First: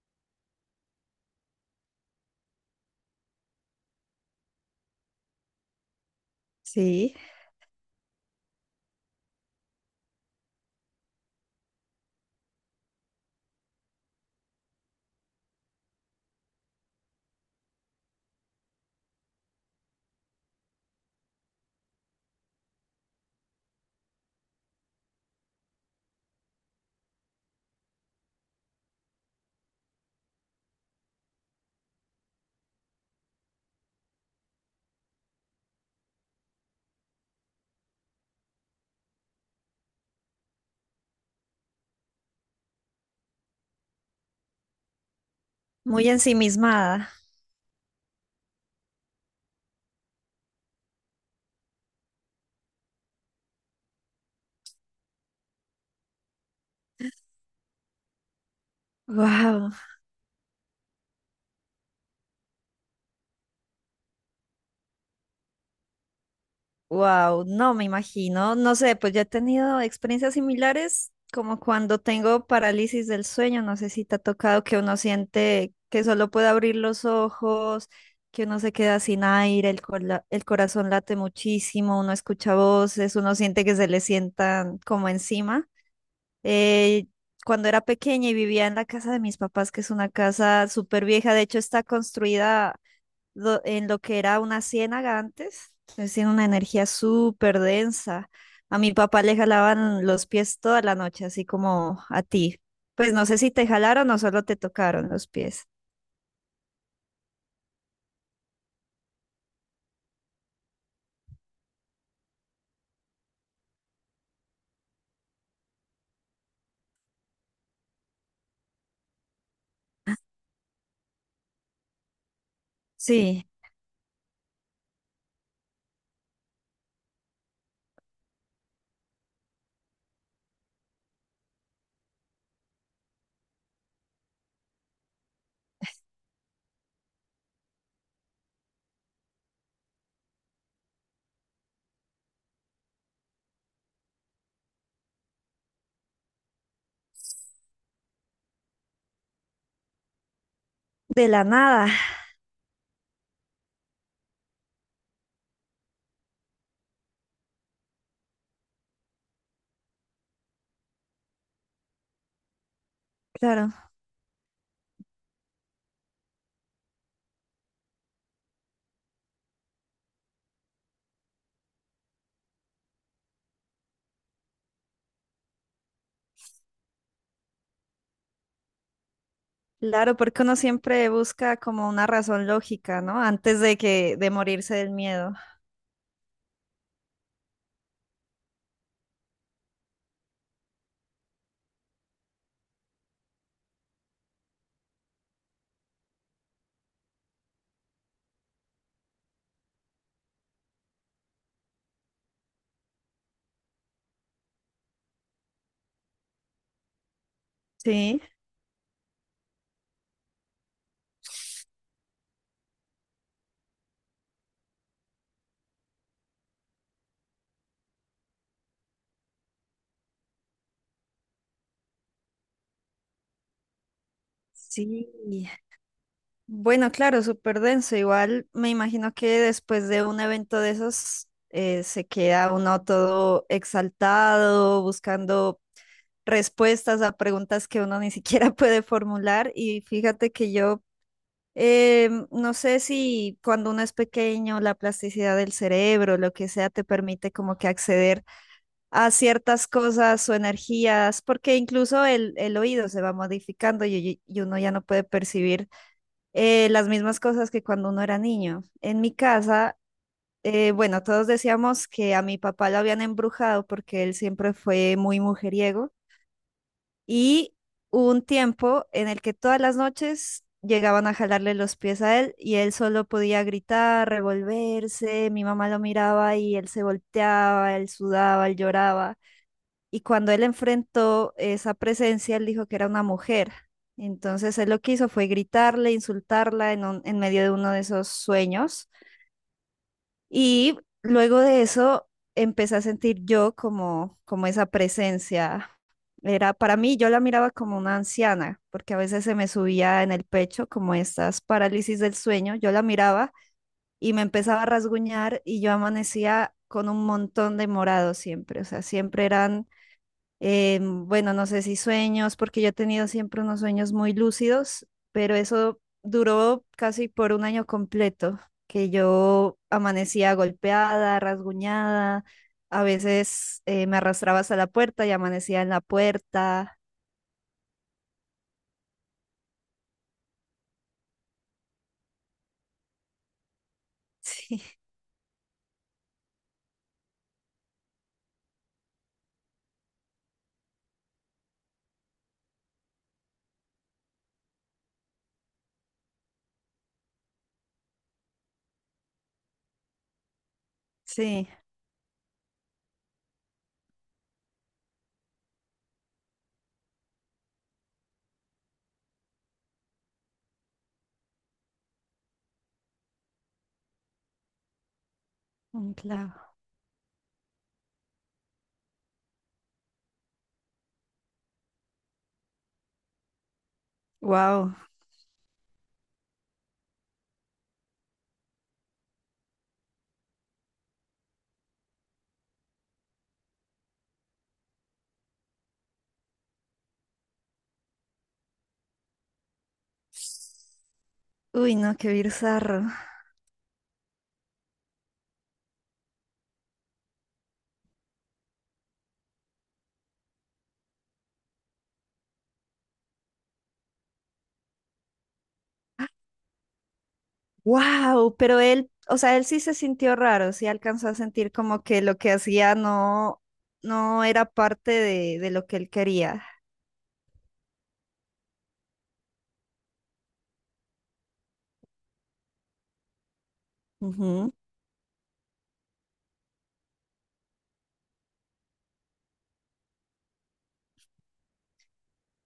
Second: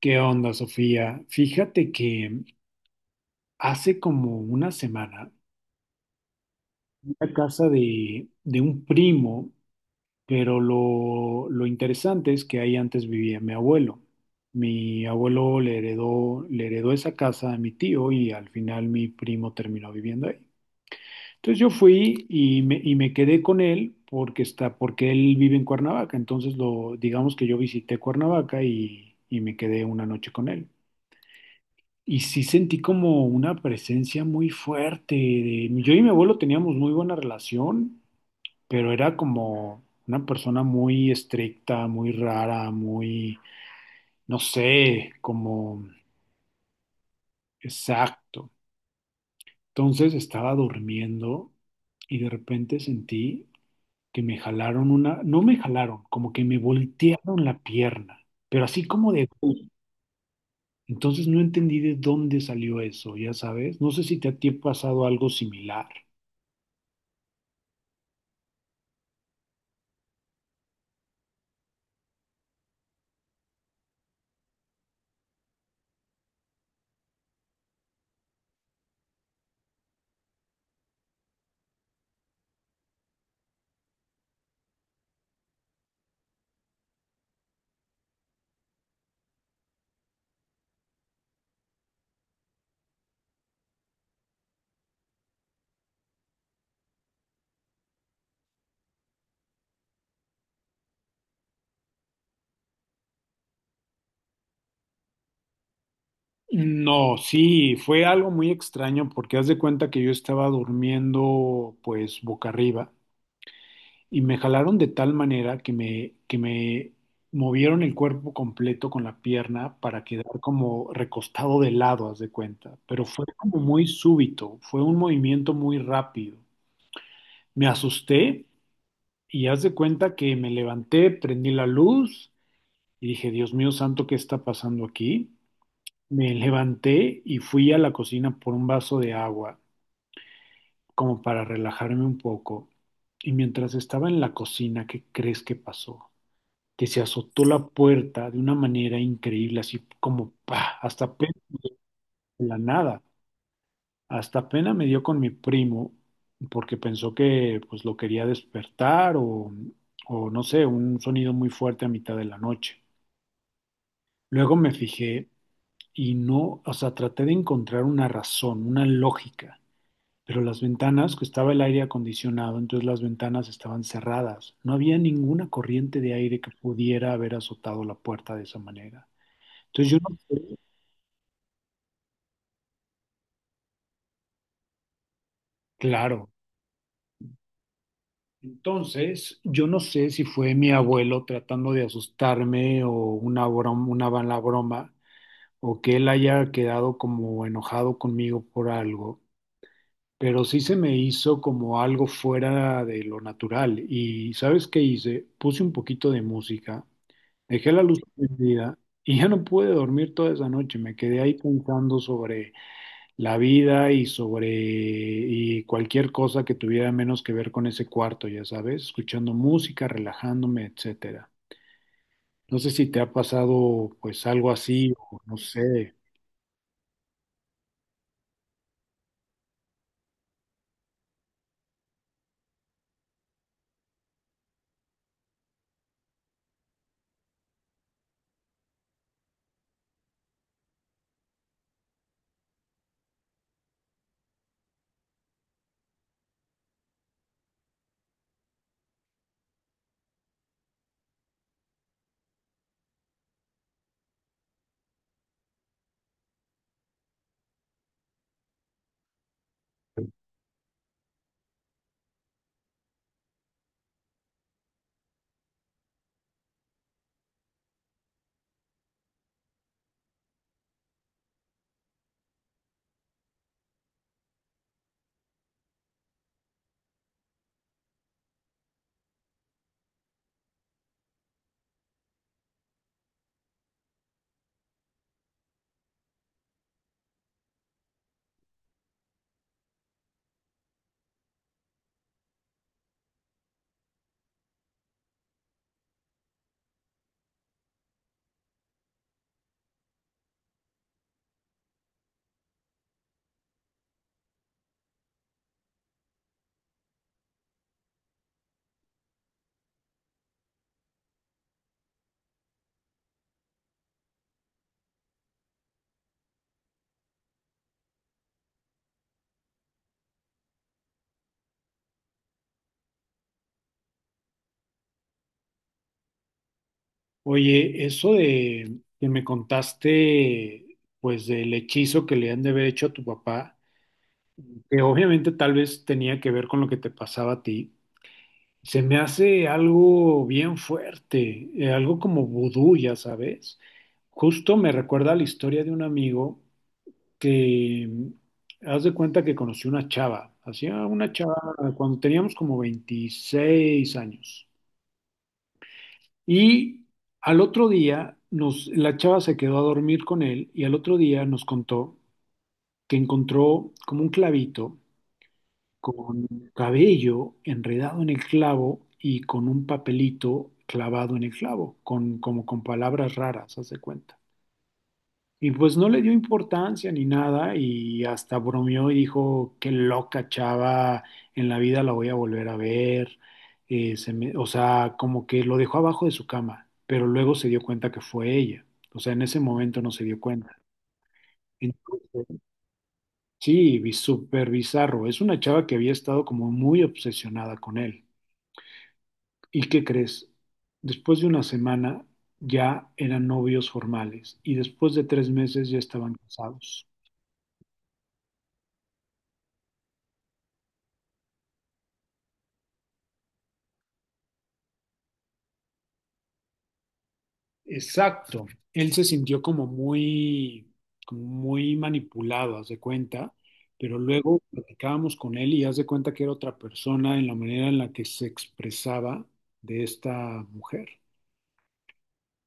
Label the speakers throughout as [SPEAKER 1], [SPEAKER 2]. [SPEAKER 1] ¿Qué onda, Sofía? Fíjate que hace como una semana
[SPEAKER 2] Sí,
[SPEAKER 1] fui a casa de un primo, pero lo interesante es que ahí antes vivía mi abuelo. Mi abuelo le heredó esa casa a mi tío y al final mi primo terminó viviendo ahí. Entonces yo fui y me quedé con él porque él vive en Cuernavaca. Entonces digamos que yo visité Cuernavaca y me quedé una noche con él. Y sí sentí como una presencia muy fuerte. Yo y mi abuelo teníamos muy buena relación, pero era como una persona muy estricta, muy rara, muy, no sé, como.
[SPEAKER 2] muy ensimismada.
[SPEAKER 1] Exacto. Entonces estaba durmiendo y de repente sentí que me jalaron una, no me jalaron, como que me voltearon la pierna, pero así como de...
[SPEAKER 2] Wow,
[SPEAKER 1] Entonces no entendí de dónde salió eso, ya sabes. No sé si te ha pasado algo similar.
[SPEAKER 2] wow, no me imagino, no sé, pues yo he tenido experiencias similares como cuando tengo parálisis del sueño, no sé si te ha tocado que uno siente que solo puede abrir los ojos, que uno se queda sin aire, el corazón late muchísimo, uno escucha voces, uno siente que se le sientan como encima. Eh, cuando era pequeña y vivía en la casa de mis papás, que es una casa súper vieja, de hecho está construida en lo que era una ciénaga antes. Entonces tiene una energía súper densa. A mi papá le jalaban los pies toda la noche, así como a ti. Pues no sé si te jalaron o solo te tocaron los pies.
[SPEAKER 1] No, sí, fue algo muy extraño porque haz de cuenta que yo estaba durmiendo pues boca arriba y me jalaron de tal manera que me movieron el cuerpo completo con la pierna para quedar como recostado de lado, haz de cuenta, pero fue
[SPEAKER 2] Sí,
[SPEAKER 1] como muy súbito, fue un movimiento muy rápido. Me asusté y haz de cuenta que me levanté, prendí la luz y dije, Dios mío santo, ¿qué está pasando aquí? Me levanté y fui a la cocina por un vaso de agua, como para relajarme un poco. Y mientras estaba en la cocina, ¿qué crees que pasó? Que se azotó la puerta de una manera increíble, así como ¡pa! Hasta
[SPEAKER 2] de
[SPEAKER 1] pena
[SPEAKER 2] la nada,
[SPEAKER 1] de la nada. Hasta pena me dio con mi primo, porque pensó que pues lo quería despertar o no sé, un sonido muy fuerte a mitad de la noche.
[SPEAKER 2] claro.
[SPEAKER 1] Luego me fijé y no, o sea, traté de encontrar una razón, una lógica. Pero las ventanas, que estaba el aire acondicionado, entonces las ventanas estaban cerradas. No había ninguna corriente de aire que pudiera haber azotado la puerta de esa manera. Entonces yo
[SPEAKER 2] Claro,
[SPEAKER 1] no
[SPEAKER 2] porque uno
[SPEAKER 1] sé,
[SPEAKER 2] siempre busca como una razón lógica, ¿no? Antes de que de morirse del miedo.
[SPEAKER 1] claro, entonces yo no sé si fue mi abuelo tratando de asustarme o una broma, una mala broma, o que él haya quedado como enojado conmigo por algo, pero sí se me hizo como algo fuera de lo natural. Y ¿sabes qué hice? Puse un poquito de música. Dejé la luz
[SPEAKER 2] Sí,
[SPEAKER 1] prendida y ya no pude dormir toda esa noche. Me quedé ahí pensando sobre la vida y sobre y cualquier cosa que tuviera menos que ver con ese cuarto, ya sabes, escuchando música, relajándome, etcétera. No sé si te ha pasado pues algo así
[SPEAKER 2] sí.
[SPEAKER 1] o no sé.
[SPEAKER 2] Bueno, claro, súper denso. Igual me imagino que después de un evento de esos se queda uno todo exaltado, buscando respuestas a preguntas que uno ni siquiera puede formular. Y fíjate que yo no sé si cuando uno es pequeño, la plasticidad del cerebro, lo que sea, te permite como que acceder a ciertas cosas o energías, porque incluso el oído se va modificando y uno ya no puede percibir las mismas cosas que cuando uno era niño. En mi casa, bueno, todos decíamos que a mi papá lo habían embrujado porque él siempre fue muy mujeriego y hubo un tiempo en el que todas las noches llegaban a jalarle los pies a él y él solo podía gritar, revolverse, mi mamá lo miraba y él se volteaba, él sudaba, él lloraba. Y cuando él enfrentó esa presencia, él dijo que era una mujer. Entonces él lo que hizo fue gritarle, insultarla en, en medio de uno de esos sueños. Y luego de eso empecé a sentir yo como, como esa presencia. Era para mí, yo la miraba como una anciana, porque a veces se me subía en el pecho como estas parálisis del sueño. Yo la miraba y me empezaba a rasguñar y yo amanecía con un montón de morados siempre. O sea, siempre eran bueno, no sé si sueños, porque yo he tenido siempre unos sueños muy lúcidos, pero eso duró casi por un año completo, que yo amanecía golpeada, rasguñada, a veces me arrastraba hasta la puerta y amanecía en la puerta.
[SPEAKER 1] Oye, eso de que me contaste pues del hechizo que le han de haber hecho a tu papá,
[SPEAKER 2] Sí,
[SPEAKER 1] que obviamente tal vez tenía que ver con lo que te pasaba a ti. Se me hace algo bien fuerte, algo como vudú, ya sabes. Justo me recuerda la historia de un amigo que, haz de cuenta que hacía una chava
[SPEAKER 2] sí,
[SPEAKER 1] cuando teníamos como 26 años. Y al otro día, nos, la chava se quedó a dormir con él y al otro día nos contó que encontró como un clavito
[SPEAKER 2] un
[SPEAKER 1] con
[SPEAKER 2] clavo.
[SPEAKER 1] cabello enredado en el clavo y con un papelito clavado en el clavo, con, como con palabras raras, haz de cuenta.
[SPEAKER 2] Wow.
[SPEAKER 1] Y pues no le dio importancia ni nada y hasta bromeó y dijo, qué loca chava, en la vida la voy a volver a ver. O sea, como que lo dejó abajo de su cama, pero luego se dio cuenta que fue ella. O sea, en ese momento no se dio cuenta.
[SPEAKER 2] Uy, no, qué
[SPEAKER 1] Entonces,
[SPEAKER 2] bizarro.
[SPEAKER 1] sí, súper bizarro. Es una chava que había estado como muy obsesionada con él. ¿Y qué crees? Después de una semana ya eran novios formales y después de 3 meses ya estaban casados.
[SPEAKER 2] Wow, pero él, o sea, él sí se sintió raro, sí alcanzó a sentir como que lo que hacía no, no era parte de lo que él quería.
[SPEAKER 1] Exacto. Él se sintió como muy, manipulado, haz de cuenta, pero luego platicábamos con él y haz de cuenta que era otra persona en la manera en la que se expresaba de esta mujer.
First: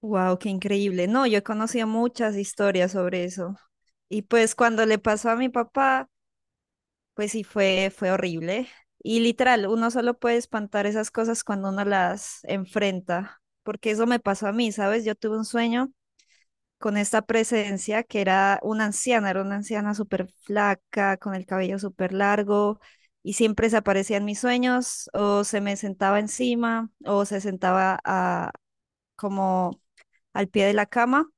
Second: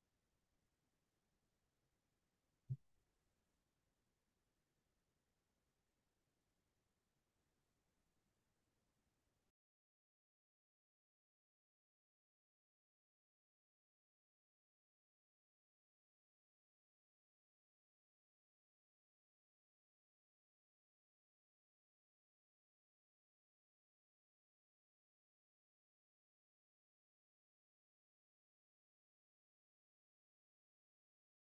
[SPEAKER 2] Wow, qué increíble. No, yo he conocido muchas historias sobre eso. Y pues cuando le pasó a mi papá, pues sí fue, fue horrible. Y literal, uno solo puede espantar esas cosas cuando uno las enfrenta, porque eso me pasó a mí, ¿sabes? Yo tuve un sueño con esta presencia que era una anciana súper flaca, con el cabello súper largo, y siempre se aparecía en mis sueños, o se me sentaba encima, o se sentaba a- como al pie de la cama.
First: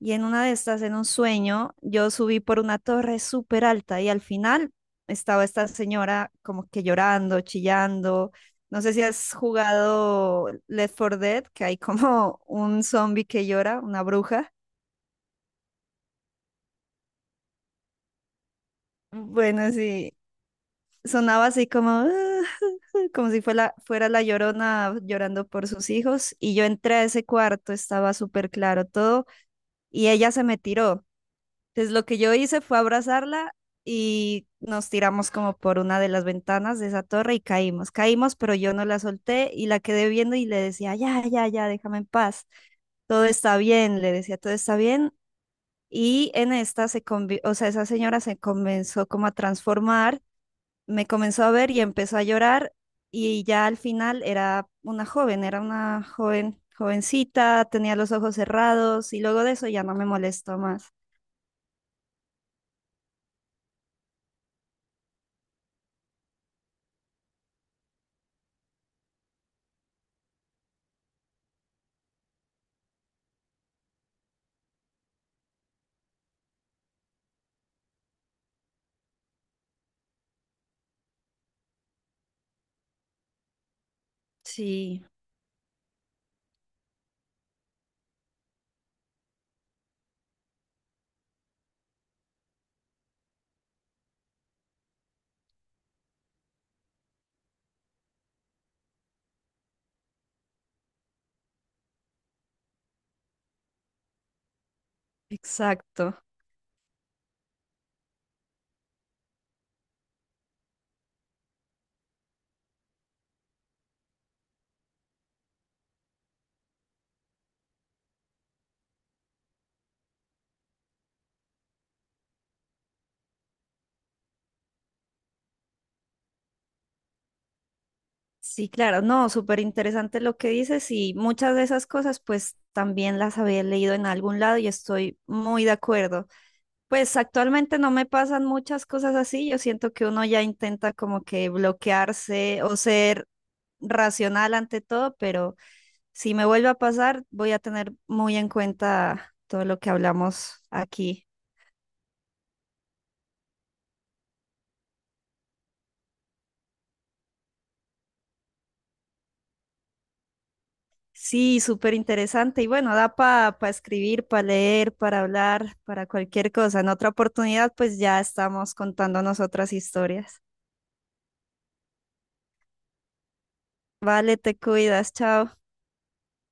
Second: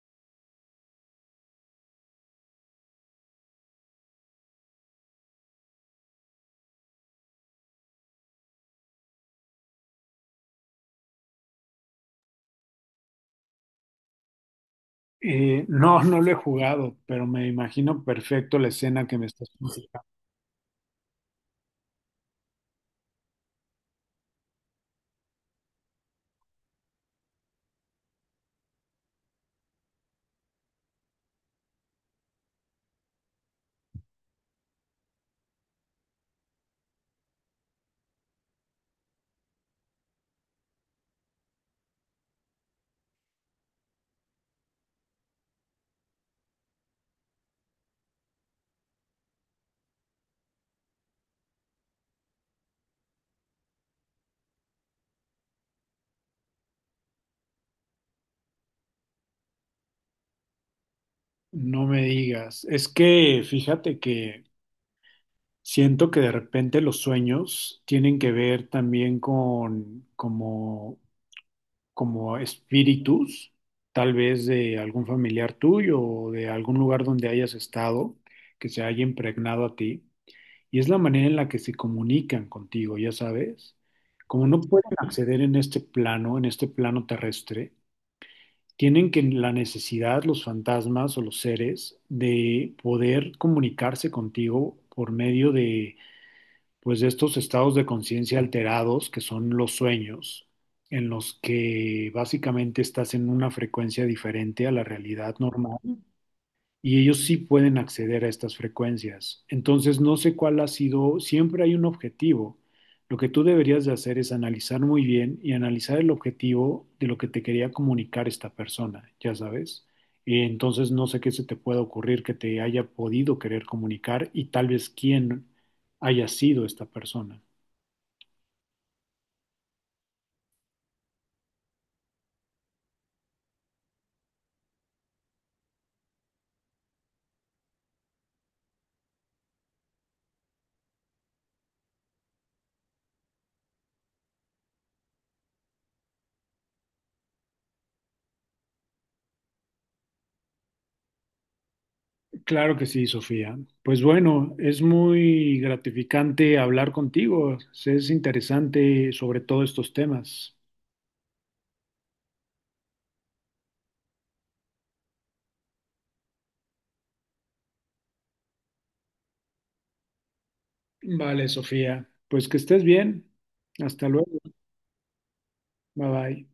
[SPEAKER 2] Y en una de estas, en un sueño, yo subí por una torre súper alta y al final estaba esta señora como que llorando, chillando. No sé si has jugado Left 4 Dead, que hay como un zombie que llora, una bruja.
[SPEAKER 1] No, no lo he jugado, pero me imagino perfecto la escena que me estás
[SPEAKER 2] Bueno,
[SPEAKER 1] platicando.
[SPEAKER 2] sí, sonaba así como, "Ah", como si fuera, fuera la llorona llorando por sus hijos. Y yo entré a ese cuarto, estaba súper claro todo, y ella se me tiró. Entonces lo que yo hice fue abrazarla y nos tiramos como por una de las ventanas de esa torre y caímos. Caímos, pero yo no la solté y la quedé viendo y le decía, ya, ya, ya, déjame en paz. Todo está bien, le decía, todo está bien. Y en esta o sea, esa señora se comenzó como a transformar, me comenzó a ver y empezó a llorar y ya al final era una joven, jovencita, tenía los ojos cerrados y luego de eso ya no me molestó más.
[SPEAKER 1] No me digas. Es que fíjate que siento que de repente los sueños tienen que ver también con como, como espíritus, tal vez de algún familiar tuyo o de algún lugar donde hayas estado, que se haya impregnado a ti. Y es la manera en la que se comunican contigo, ya sabes. Como no pueden
[SPEAKER 2] Sí,
[SPEAKER 1] acceder en este plano terrestre, tienen que la necesidad, los fantasmas o los seres, de poder comunicarse contigo por medio de pues de estos estados de conciencia alterados, que son los sueños, en los que básicamente estás en una frecuencia diferente a la realidad normal
[SPEAKER 2] exacto.
[SPEAKER 1] y ellos sí pueden acceder a estas frecuencias. Entonces, no sé cuál ha sido, siempre hay un objetivo. Lo que tú deberías de hacer es analizar muy bien y analizar el objetivo de lo que te quería comunicar esta persona, ya sabes. Y entonces, no sé qué se te pueda ocurrir que te haya podido querer comunicar y tal vez quién haya sido esta persona.
[SPEAKER 2] Sí, claro, no, súper interesante lo que dices y muchas de esas cosas pues también las había leído en algún lado y estoy muy de acuerdo. Pues actualmente no me pasan muchas cosas así, yo siento que uno ya intenta como que bloquearse o ser racional ante todo, pero si me vuelve a pasar, voy a tener muy en cuenta todo lo que hablamos aquí.
[SPEAKER 1] Claro que sí, Sofía. Pues bueno, es muy gratificante hablar contigo. Es interesante sobre todo estos temas.
[SPEAKER 2] Sí, súper interesante. Y bueno, da para escribir, para leer, para hablar, para cualquier cosa. En otra oportunidad, pues ya estamos contando nosotras historias.
[SPEAKER 1] Vale, Sofía. Pues que estés bien. Hasta luego.
[SPEAKER 2] Vale, te cuidas, chao.
[SPEAKER 1] Bye bye.